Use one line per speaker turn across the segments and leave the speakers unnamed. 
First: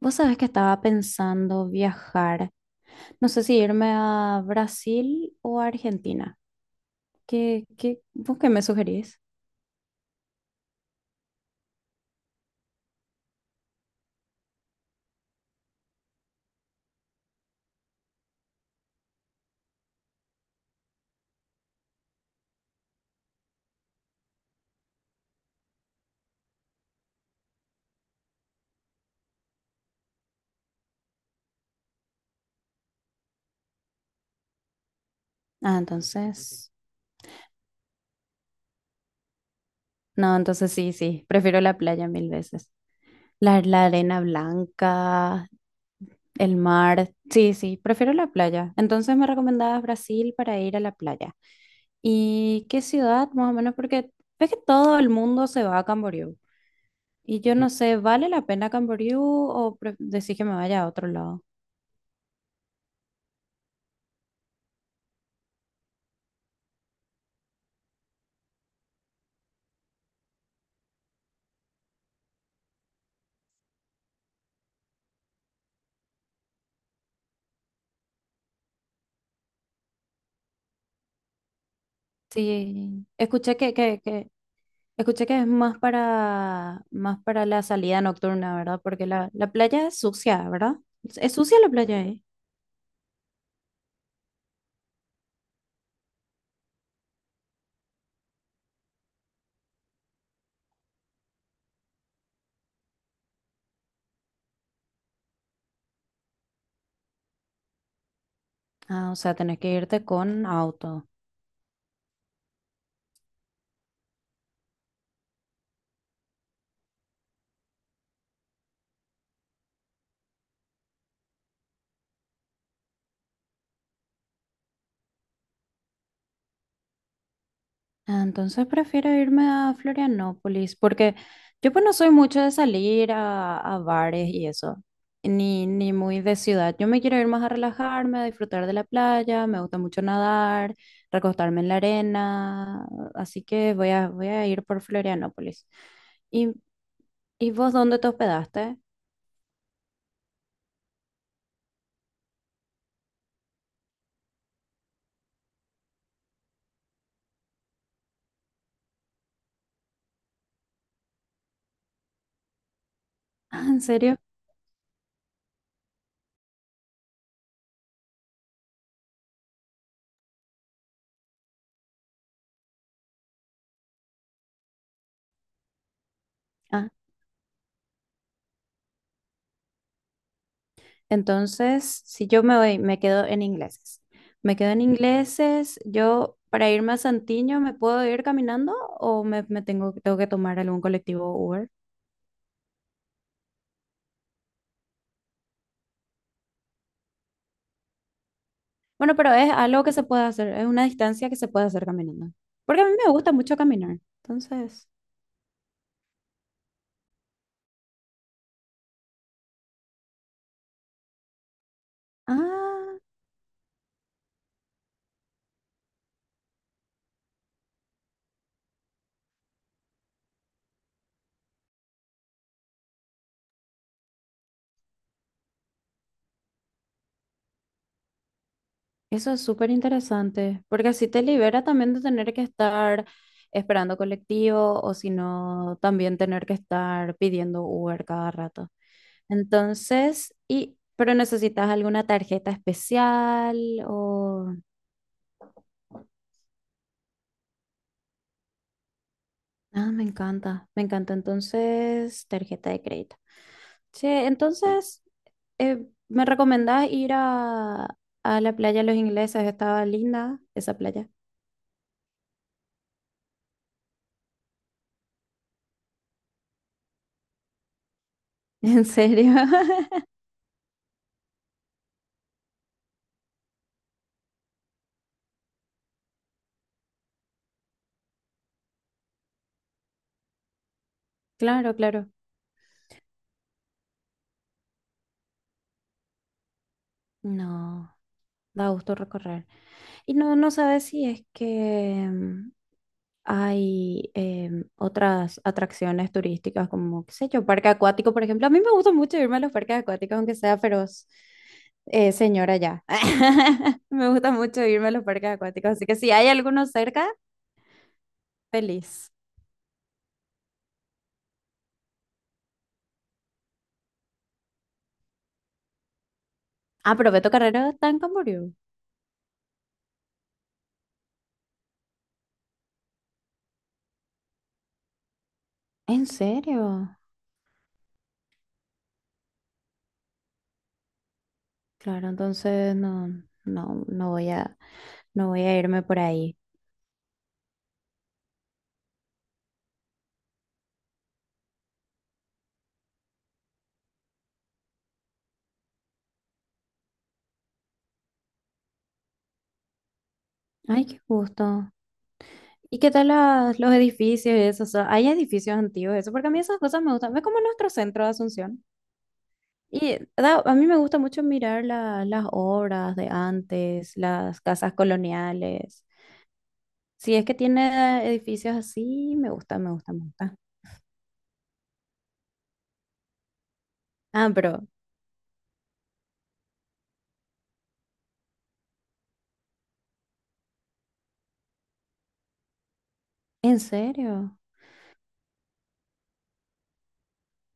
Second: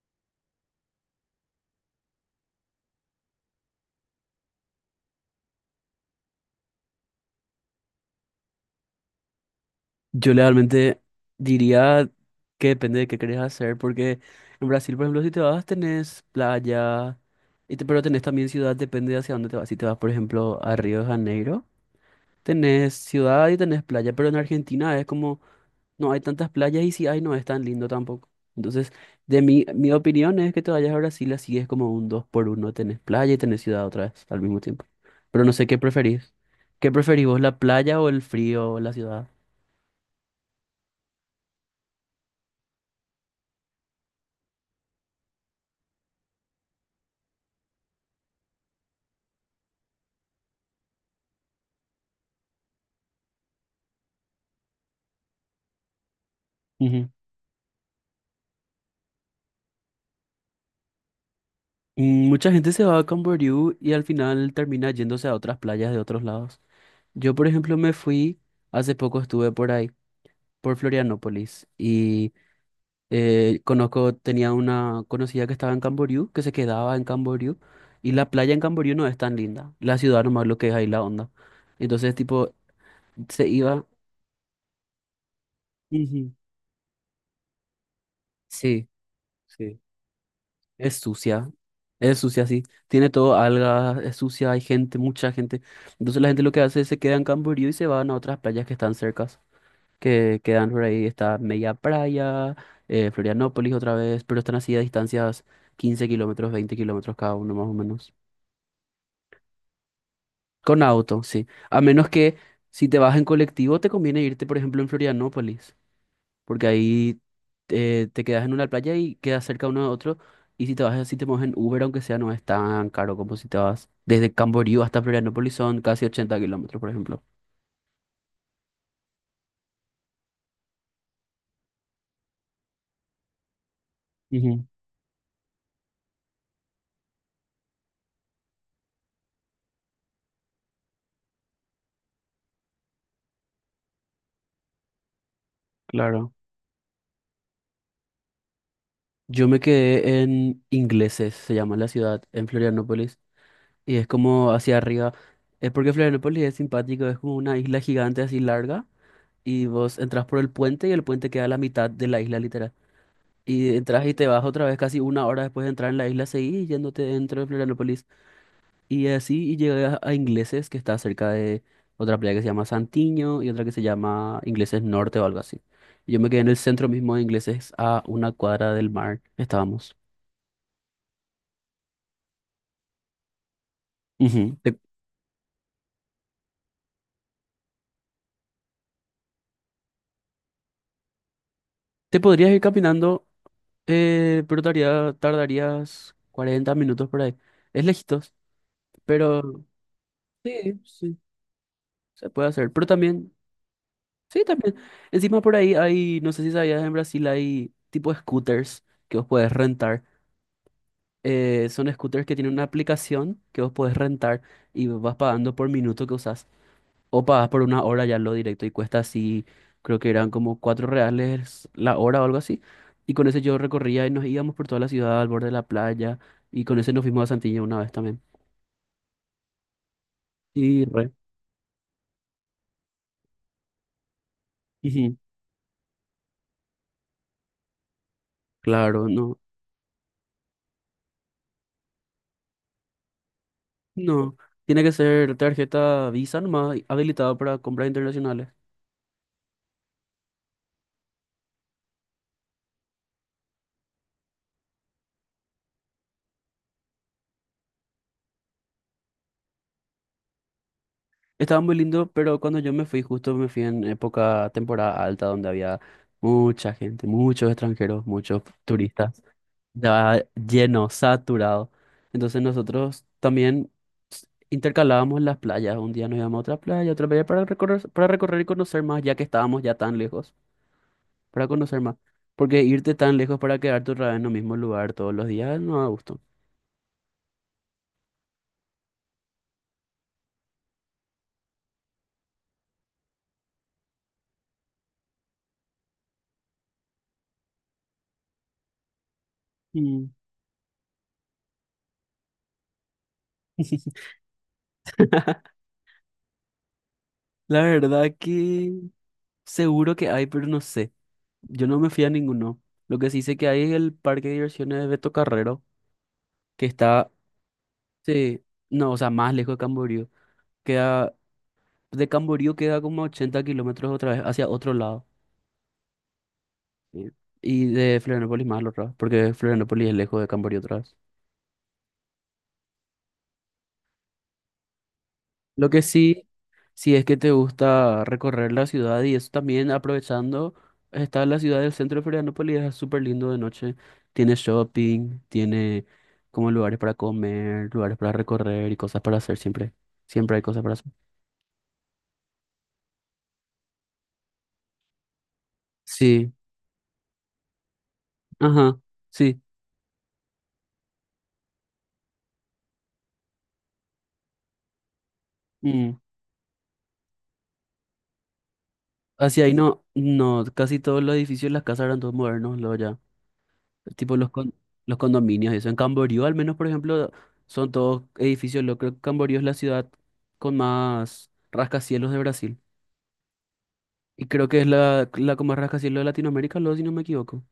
Vos sabés que estaba pensando viajar, no sé si irme a Brasil o a Argentina. ¿Vos qué me sugerís?
Yo realmente diría que depende de qué querés hacer, porque en Brasil, por ejemplo, si te vas, tenés playa, pero tenés también ciudad, depende de hacia dónde te vas. Si te vas, por ejemplo, a Río de Janeiro, tenés ciudad y tenés playa, pero en Argentina es como, no hay tantas playas y si hay, no es tan lindo tampoco. Entonces, de mi opinión es que te vayas a Brasil, así es como un dos por uno, tenés playa y tenés ciudad otra vez al mismo tiempo. Pero no sé qué
Ah,
preferís.
entonces,
¿Qué preferís vos, la playa o el frío o la ciudad?
no, entonces sí, sí, prefiero la playa mil veces. La arena blanca, el mar, sí, sí, prefiero la playa. Entonces me recomendabas Brasil para ir a la playa. ¿Y qué ciudad, más o menos? Porque ves que todo el mundo se va a Camboriú. Y yo no sé, ¿vale la pena Camboriú o decís que me vaya a otro lado?
Mucha gente se va a Camboriú y al final termina yéndose a otras playas de otros lados. Yo, por ejemplo, me fui, hace poco estuve por ahí, por Florianópolis, y conozco, tenía una conocida que estaba en Camboriú, que se quedaba en Camboriú, y la playa en Camboriú no es tan linda, la ciudad nomás lo que es ahí la onda. Entonces, tipo,
Sí,
se iba.
escuché que es más
Ujú.
para, más para la salida nocturna, ¿verdad?
Sí,
Porque la
sí.
playa es sucia, ¿verdad?
Es
¿Es
sucia,
sucia la playa
es
ahí?
sucia, sí. Tiene todo algas, es sucia, hay gente, mucha gente. Entonces la gente lo que hace es se queda en Camboriú y se van a otras playas que están cercas, que quedan por ahí, está Media Playa, Florianópolis otra vez, pero están así a distancias 15 kilómetros, 20 kilómetros cada uno más o menos.
Ah, o sea, tenés que irte con
Con
auto.
auto, sí. A menos que si te vas en colectivo te conviene irte, por ejemplo, en Florianópolis, porque ahí te quedas en una playa y quedas cerca uno de otro. Y si te vas así, te mueves en Uber, aunque sea, no es tan caro como si te vas desde Camboriú hasta Florianópolis, son casi 80 kilómetros, por ejemplo.
Ah, entonces prefiero irme a Florianópolis porque yo pues no soy mucho de salir a bares y
Ujú,
eso, ni, ni muy de ciudad. Yo me quiero ir más a relajarme, a disfrutar de la playa, me gusta mucho nadar, recostarme en la arena, así que voy a ir por Florianópolis.
claro.
¿Y, y vos dónde te hospedaste?
Yo me quedé en Ingleses, se llama la ciudad, en Florianópolis, y es como hacia arriba. Es porque Florianópolis es simpático, es como una isla gigante así larga, y vos entras por el puente y el puente queda a la mitad de la isla literal.
Ah,
Y
¿en
entras y
serio?
te vas otra vez casi una hora después de entrar en la isla, seguís yéndote dentro de Florianópolis. Y así y llegué a Ingleses, que está cerca de otra playa que se llama Santiño y otra que se llama Ingleses Norte o algo así. Y yo me quedé en el centro
Ah.
mismo de Ingleses, a una cuadra del mar. Estábamos.
Entonces, si yo me voy, me quedo en Ingleses.
Ujú.
Me quedo
Te,
en Ingleses, yo para irme a Santiño, ¿me puedo ir caminando o tengo que tomar algún colectivo o Uber?
te podrías ir caminando, pero tardarías 40 minutos por ahí. Es lejitos,
Bueno, pero
pero
es algo que se puede hacer, es
sí,
una
sí,
distancia que se puede hacer caminando.
se puede hacer.
Porque
Pero
a mí me gusta
también,
mucho caminar.
sí, también.
Entonces,
Encima por ahí hay, no sé si sabías, en Brasil hay tipo scooters que vos podés rentar. Son scooters que tienen una
ah.
aplicación que vos podés rentar y vas pagando por minuto que usás. O pagás por una hora ya lo directo y cuesta así, creo que eran como 4 reales la hora o algo así. Y con ese yo recorría y nos íbamos por toda la ciudad al borde de la playa. Y con ese nos fuimos a Santilla una vez también.
Eso es súper interesante, porque
Y
así
re.
te libera también de tener que estar esperando colectivo o si
Ujú,
no, también tener que estar pidiendo Uber cada rato.
claro, no.
Entonces, y, pero necesitas alguna tarjeta especial
No.
o...
Tiene que ser tarjeta Visa nomás habilitada para compras internacionales.
Ah, me encanta, me encanta. Entonces, tarjeta de crédito. Che, entonces, ¿me recomendás ir a la playa de los Ingleses? Estaba linda esa playa.
Estaba muy lindo, pero cuando yo me fui, justo me fui en época, temporada alta, donde había mucha gente, muchos extranjeros, muchos
¿En
turistas.
serio?
Estaba lleno, saturado. Entonces nosotros también intercalábamos las playas. Un día nos íbamos a otra playa para recorrer y conocer más, ya que estábamos ya tan lejos, para
Claro,
conocer más.
claro.
Porque irte tan lejos para quedarte otra vez en el mismo lugar todos los días no da gusto.
No, da gusto recorrer. Y no, no sabes si es que hay otras atracciones turísticas como, qué sé yo, parque acuático, por ejemplo. A mí me gusta mucho irme a los parques
Mm.
acuáticos, aunque sea feroz señora ya. Me gusta mucho irme a los parques acuáticos, así que si hay alguno cerca,
La verdad que
feliz.
seguro que hay, pero no sé. Yo no me fui a ninguno. Lo que sí sé que hay es el parque de diversiones de Beto Carrero, que
Ah, pero
está,
Beto Carrero está en Camboriú.
sí, no, o sea, más lejos de Camboriú. Queda, de Camboriú queda como 80 kilómetros otra vez hacia otro lado.
¿En serio?
Sí. Y de Florianópolis más al otro lado, porque Florianópolis es lejos de Camboriú otra vez.
Claro, entonces no, no, no voy a, no voy a
Lo
irme
que
por
sí,
ahí.
si es que te gusta recorrer la ciudad y eso también aprovechando, está la ciudad del centro de Florianópolis, es súper lindo de noche. Tiene shopping, tiene como lugares para comer, lugares para recorrer y cosas para hacer siempre. Siempre hay cosas para
Ay,
hacer.
qué gusto. ¿Y qué tal los edificios y eso? O sea, hay edificios antiguos, eso, porque a
Sí,
mí esas cosas me gustan. Es como nuestro centro de Asunción.
ajá, sí.
Y a mí me gusta mucho mirar las obras de antes, las casas coloniales.
Mm.
Si es que tiene edificios así, me
Hacia
gusta,
ahí
me
no,
gusta, me gusta.
no, casi todos los edificios, las casas eran todos modernos, luego ya. Tipo
Ah,
los,
pero,
los condominios y eso. En Camboriú, al menos, por ejemplo, son todos edificios. Lo creo que Camboriú es la ciudad con más rascacielos de Brasil.
¿en
Y
serio?
creo que es la, la como rascacielos de Latinoamérica, luego, si no me equivoco.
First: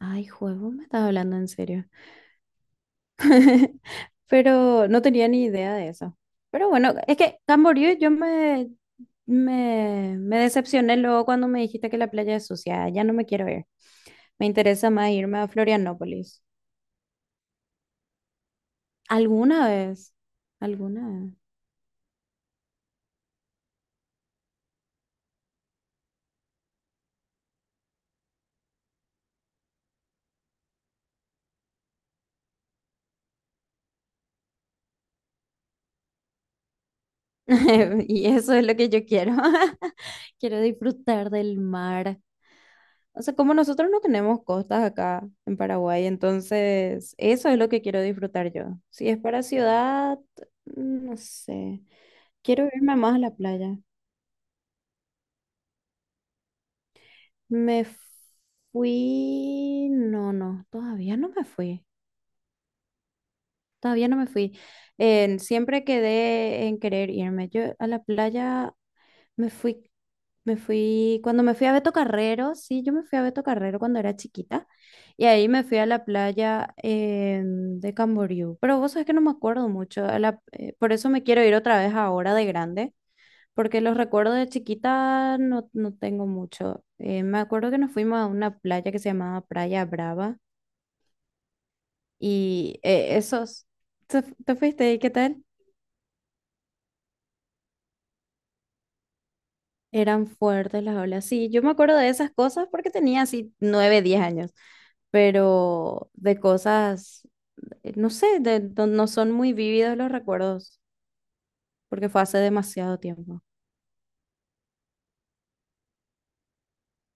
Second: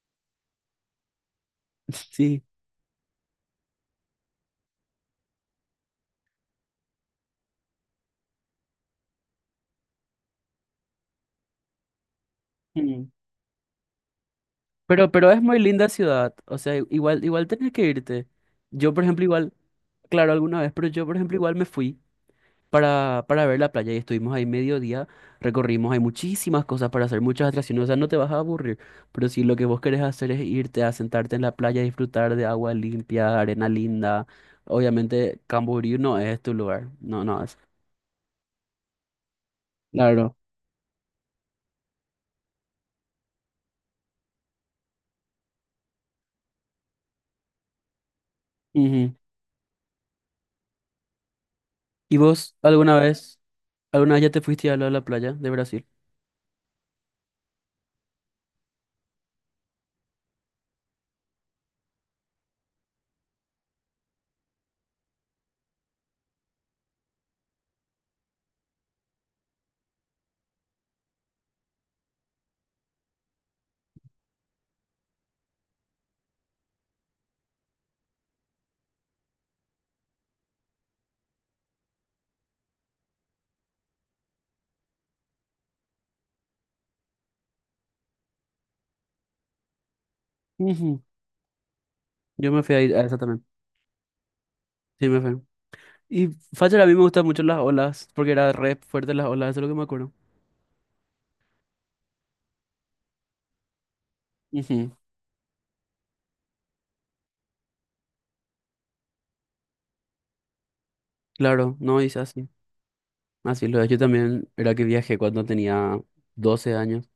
Ay, juego, me estás hablando en serio.
Sí.
Pero no tenía ni idea de eso. Pero bueno, es que Camboriú me decepcioné luego cuando me dijiste que la playa es sucia. Ya
Mm.
no me quiero ir. Me interesa más
Pero
irme
es
a
muy linda ciudad,
Florianópolis.
o sea, igual, igual tenés que irte. Yo, por ejemplo, igual,
¿Alguna vez?
claro, alguna vez, pero yo,
¿Alguna
por
vez?
ejemplo, igual me fui para ver la playa y estuvimos ahí medio día, recorrimos, hay muchísimas cosas para hacer, muchas atracciones, o sea, no te vas a aburrir, pero si lo que vos querés hacer es irte a sentarte en la playa, disfrutar de agua limpia, arena linda, obviamente Camboriú no es tu lugar, no, no es.
Y eso es lo que yo quiero.
Claro.
Quiero disfrutar del mar. O sea, como nosotros no tenemos costas acá en Paraguay, entonces eso es lo que quiero disfrutar yo. Si
Ujú.
es para ciudad, no sé.
¿Y vos
Quiero irme
alguna
más a la
vez?
playa.
¿Alguna vez ya te fuiste a la playa de Brasil?
Me fui... No, no, todavía no me fui. Todavía no me fui. Siempre quedé en querer irme. Yo a la playa me fui, me fui, cuando me fui a Beto Carrero, sí, yo me fui a Beto Carrero cuando era chiquita. Y ahí me fui a la playa de Camboriú. Pero vos sabés que no me acuerdo mucho. Por eso me quiero ir otra vez ahora de grande. Porque los recuerdos de chiquita no, no tengo mucho. Me acuerdo que nos fuimos a una playa que se llamaba Playa Brava
Ujú. Yo me fui
y
a, ir a esa también.
¿te, te fuiste y
Sí,
qué
me fui.
tal?
Y Facher, a mí me gustan mucho las olas, porque era re fuerte las olas, eso es lo que me acuerdo.
Eran fuertes las olas. Sí, yo me acuerdo de esas cosas porque tenía así 9, 10 años,
Ujú.
pero de cosas, no sé, no, no son muy vívidos los recuerdos
Claro, no
porque
hice
fue hace
así.
demasiado tiempo.
Así lo es. Yo también era que viajé cuando tenía 12 años.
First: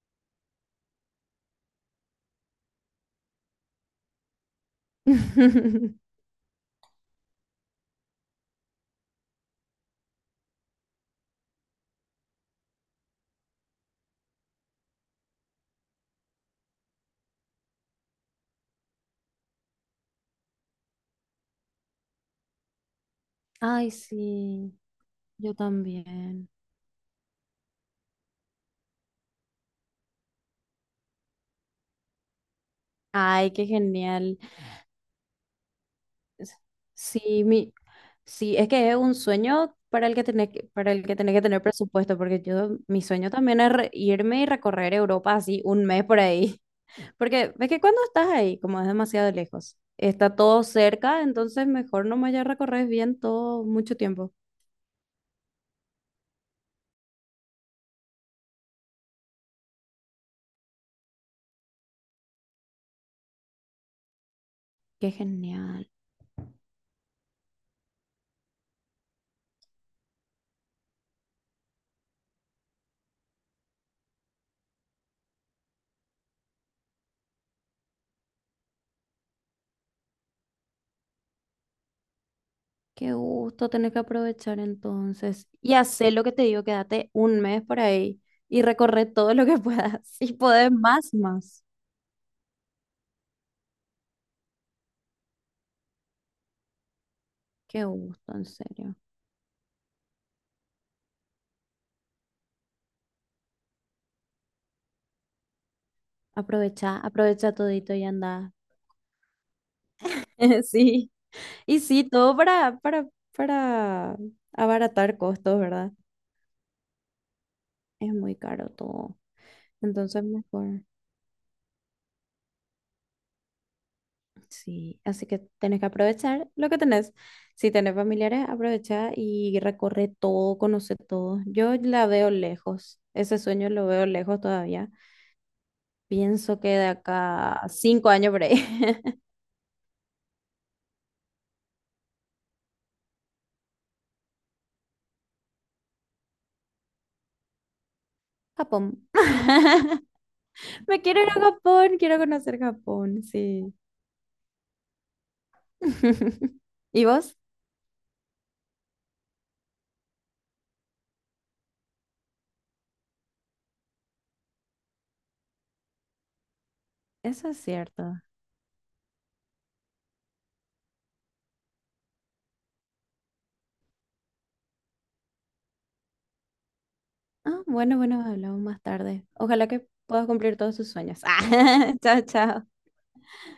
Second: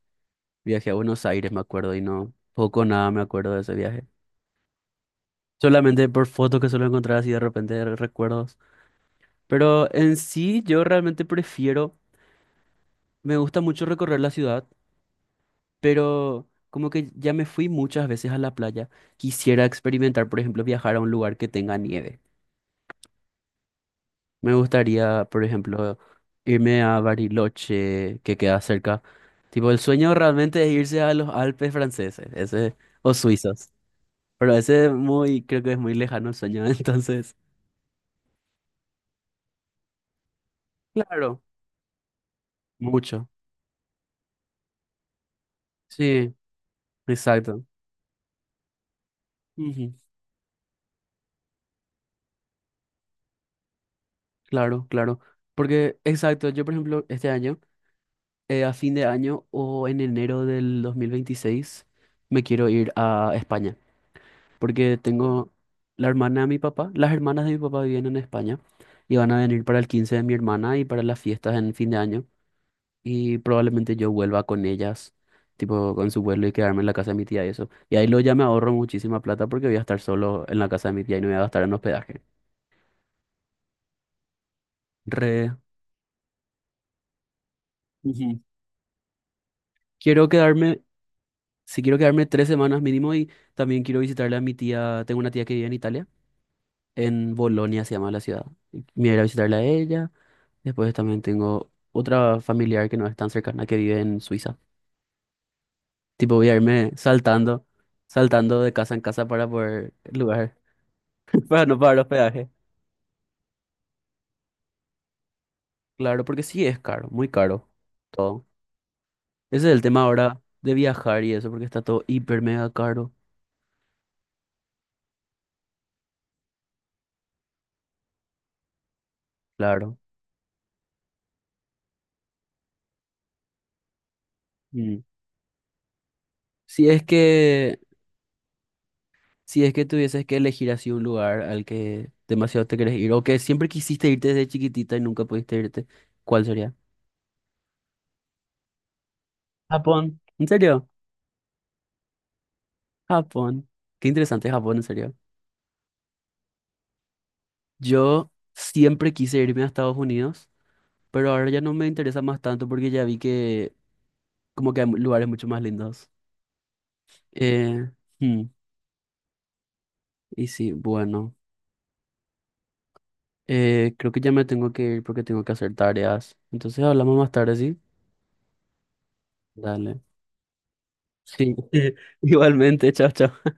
Viajé a Buenos Aires, me acuerdo, y no, poco o nada me acuerdo de ese viaje. Solamente por fotos que suelo encontrar así de repente recuerdos. Pero en sí, yo realmente prefiero, me gusta mucho recorrer la ciudad, pero como que ya me fui muchas veces a la playa. Quisiera experimentar, por ejemplo, viajar a un lugar que tenga nieve.
Ay,
Me
sí,
gustaría, por
yo
ejemplo,
también.
irme a Bariloche, que queda cerca. Tipo, el sueño realmente es irse a los Alpes franceses, ese, o
Ay, qué
suizos.
genial.
Pero ese es muy, creo que es muy lejano el
S-
sueño, entonces,
Sí, sí, es que es un sueño para el que tenés que, para el que tenés
claro,
que tener presupuesto, porque yo, mi
mucho.
sueño también es irme y recorrer Europa así un mes por
Sí,
ahí. Porque
exacto.
ves que cuando estás ahí, como es demasiado lejos,
Ujú,
está todo cerca, entonces mejor nomás ya recorres bien todo mucho tiempo.
claro, claro. Porque, exacto, yo por ejemplo, este año a fin de año o en enero del 2026 me quiero ir a España, porque
Qué
tengo
genial.
la hermana de mi papá, las hermanas de mi papá viven en España y van a venir para el 15 de mi hermana y para las fiestas en fin de año y probablemente yo vuelva con ellas, tipo con su vuelo y quedarme en la casa de mi tía y eso. Y ahí lo ya me ahorro muchísima plata porque voy a estar solo en la casa de mi tía y no voy a gastar en hospedaje.
Qué gusto, tenés que aprovechar entonces
Re.
y hacer lo que te digo, quédate un mes por ahí
Ujú.
y recorre todo lo que puedas.
Quiero
Si podés
quedarme,
más, más.
si quiero quedarme 3 semanas mínimo y también quiero visitarle a mi tía, tengo una tía que vive en Italia. En
Qué
Bolonia se llama la
gusto,
ciudad.
en serio.
Me iré a ir a visitarla a ella. Después también tengo otra familiar que no es tan cercana que vive en Suiza. Tipo, voy a irme
Aprovecha, aprovecha
saltando,
todito y anda.
saltando de casa en casa para poder lugar,
Sí,
para no
y
pagar
sí, todo
hospedaje.
para abaratar costos, ¿verdad?
Claro, porque sí es caro, muy caro
Es muy
todo.
caro todo,
Ese es el tema
entonces
ahora de
mejor.
viajar y eso, porque está todo hiper mega caro.
Sí, así que tenés que aprovechar lo que tenés. Si tenés familiares, aprovecha y
Claro.
recorre todo, conoce todo. Yo la veo lejos, ese sueño lo veo lejos todavía.
Mm.
Pienso que de
Si es
acá a
que,
5 años por ahí.
si es que tuvieses que elegir así un lugar al que demasiado te querés ir, o que siempre quisiste irte desde chiquitita y nunca pudiste irte, ¿cuál sería?
Japón.
Japón, ¿en serio?
Me quiero ir a Japón, quiero conocer Japón,
Japón.
sí.
Qué interesante Japón, en serio.
¿Y vos?
Yo siempre quise irme a Estados Unidos, pero ahora ya no me interesa más tanto porque ya vi que como que hay lugares mucho más lindos.
Eso es
Eh,
cierto.
hmm, y sí, bueno, creo que ya me tengo que ir porque tengo que hacer tareas. Entonces hablamos más tarde,
Ah,
¿sí?
bueno, bueno, hablamos más tarde. Ojalá que
Dale.
puedas cumplir todos tus sueños.
Sí,
Ah, chao, chao.
igualmente, chao, chao.